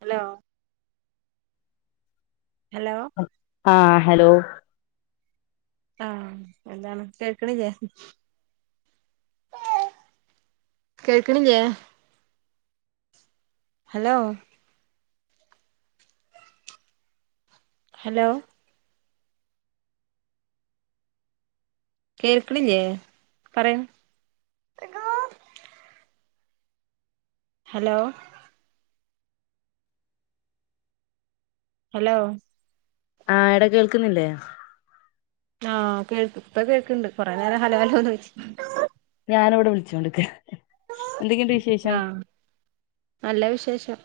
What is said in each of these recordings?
Hello hello ആഹ hello ആഹ എന്താണ് കേൾക്കണ ചെയ്യ കേൾക്കണില്ല ഹലോ ഹലോ കേൾക്കലിയേ പറയാ ഹലോ ഹലോ ആഹ് എട കേൾക്കുന്നില്ലേ ആഹ് കേൾക്ക ഇപ്പ കേൾക്കണ്ട് കൊറെ നേരം ഹല ഹലോന്ന് വെച്ചി ഞാന ഇവിടെ വിളിച്ചോണ്ടിരിക്ക എന്തൊക്കെയു ആഹ നല്ല വിശേഷം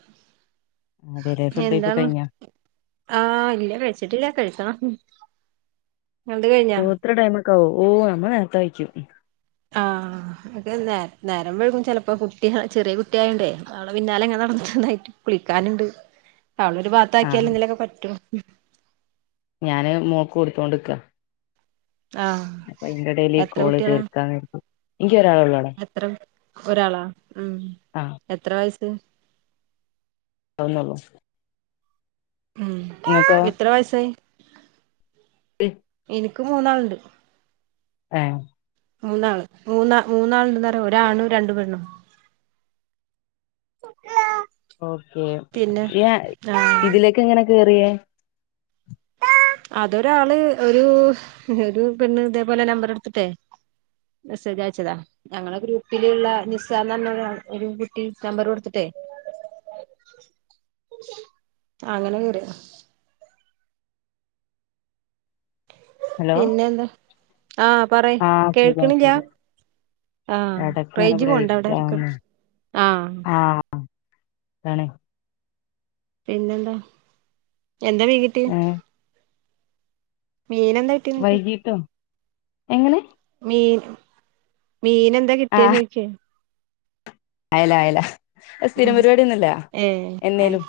അതെല്ലേ ഫുഡ് കഴിപ്പൊക്കെ എന്താണ് കഴിഞ്ഞോ ആഹ് ഇല്ല കഴിച്ചിട്ടില്ല കഴിക്കണം ങ്ങളത് കഴിഞ്ഞാ ഓഹ് ഇത്ര ടൈമ് ഒക്കെ ആവോ ഓ നമ്മൾ നേരത്ത യ്ക്കും [inaudible] ആഹ് നേ നേരം വെയികും ചെലപ്പോ കുട്ടി ചെറിയ കുട്ടിയായുണ്ടേ അവളെ പിന്നാലെ ങ്ങനെ നടന്നിട്ടും തായിട്ടും കുളിക്കാന്ണ്ട് അവള ഒരു ഭാത്ത ആക്കിയാലെ ആഹ് എന്തലൊക്കെ പറ്റു ഞാന് മോക്ക് കൊടുത്തോണ്ട്ക്ക ആഹ് അപ്പൊ അയിന്റെ എടേൽ ഈ എത്ര കോള് കുട്ടികളാ തീർക്കാൻ നിക്കും ഇങ്കി ഒരാള ള്ളു ടാ എത്ര ഒരാളാ മ്മ് ആഹ് എത്ര വയസ് അതന്നെള്ളു മ്മ് ഇങ്ങക്കോ എത്ര വയസായി ഇന്ക്ക് മൂന്നാള്ണ്ട് ഏ മൂന്നാള് മൂന്നാ മൂന്നാള് എന്ത്ന്നറിയ ഒരാണ് രണ്ട് പെണ്ണും ഓക്കേ പിന്നെ ആഹ് ഇതിലേക്ക് എങ്ങനെ കേറിയേ അതൊരാള് ഒരു ഒരു പെണ്ണ് ഇതേപോലെ നമ്പർ എടുത്തിട്ടേ മെസ്സേജ് അയച്ചതാ ഞങ്ങളെ ഗ്രൂപ്പില് ള്ള നിസ്സ നറഞ്ഞ ഒരു കുട്ടി നമ്പർ കൊടുത്തിട്ടേ [inaudible] അങ്ങനെ കേറിയതാ ഹലോ പിന്നെന്താ ആഹ് പറയ് ആഹ് കേൾക്കണില്ല ഇടക്ക് ആഹ് ങ്ങനെ റേഞ്ച് പോണുണ്ടോ ബ്രയിക് അവിടെ ഇടക്ക് ആവുന്ന് ആഹ് ആഹ് താണ് പിന്നെന്താ എന്താ മീൻ കിട്ടി ഏഹ് മീനന്താ കി. വൈകീട്ടും എങ്ങനെ. മീൻ മീൻ ന്തെ കിട്ടിയെ ആഹ് ചോയിക്കെ. അയല അയല അത് സ്ഥിരം പരിപാടിന്നുല്ല ഏ അയ് എന്നേലും.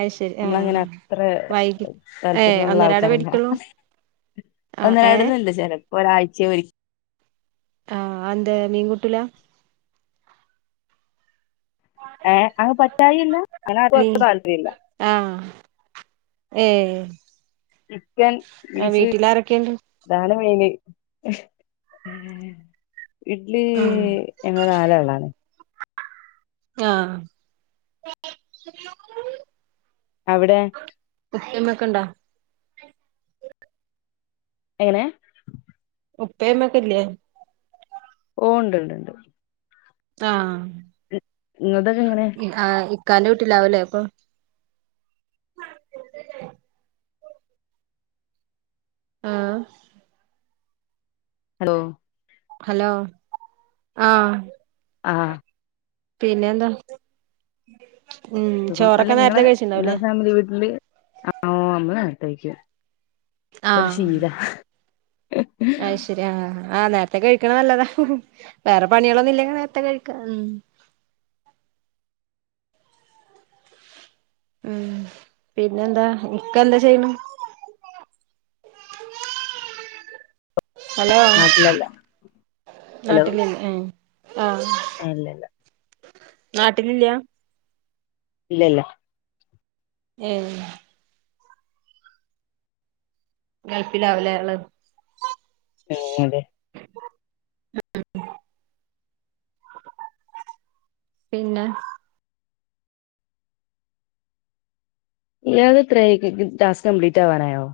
അയ് ശരി ആ നമ്മളങ്ങന അത്ര വൈകി ഏ താല്പര്യള്ള ഒന്നരാടേ ആൾക്കാരല്ല മേടിക്കുള്ളൂ ആ ഏ ഒന്നരാടന് ണ്ട് ചലപ്പോ ഒരാഴ്ചയെ ഒരി. ആഹ് അന്തെ മീൻകൂട്ടുല. ഏ അങ്ങ് പറ്റായിയല്ല അങ്ങനെ ആര്ക്കും ഒട്ടുംതാല്പപര്യാല്ല. ആഹ് ഏ ചിക്കൻ ആ ബീഫ് വീട്ടില് ആരൊക്കേണ്ട്. അതാണ് മയിന് ഇഡ്ലി ഉം ഞങ്ങൾ നാലാളാണ്. ആഹ് അവിടെ. ഉപ്പ ഉമ്മ ഒക്കെണ്ടാ. എങ്ങനെ. ഉപ്പേമ്മക്കല്ലേ. ഓ ണ്ട്ണ്ട് ണ്ട്. ആഹ് ങ്ങളതൊക്കെ എങ്ങനെ. ആഹ് ഇക്കാന്റെ വീട്ടിലാവു ല്ലേ പ്പൊ. ആഹ് ഹലോ. ഹലോ ആഹ്. ആഹ് പിന്നെന്താ. ഉം സുഖം അല്ല ചോറൊക്കെ ങ്ങളെ നേരത്തെ നങ്ങള കഴിച്ചിണ്ടാവൂലേ ഫാമിലി വീട്ടില് ഓ അമ്മള് നേത്തയ്ക്കും ഒരു ശീലാ. അയിശരി ആഹ് നേരത്തെ കഴിക്കണത് നല്ലതാ വേറെ പണികളൊന്നും ല്ലങ്കി നേരത്തെ കഴിക്കാ മ്മ്. മ്മ് പിന്നെ എന്താ ഇക്ക എന്താ ചെയ്യണ്. [inaudible] ഹലോ നാട്ടിലല്ല ആട്ടില ആ ആല്ലല്ല. നാട്ടിലില്ല. ഇല്ലല്ല. എ ഗൾഫിലാവല ഉള്ള. ആ അതെ. ഉഹ. പിന്നെ ഇല്ലാത ഇത്ര ടാസ്ക് കംപ്ലീറ്റ് ആവാനായോ.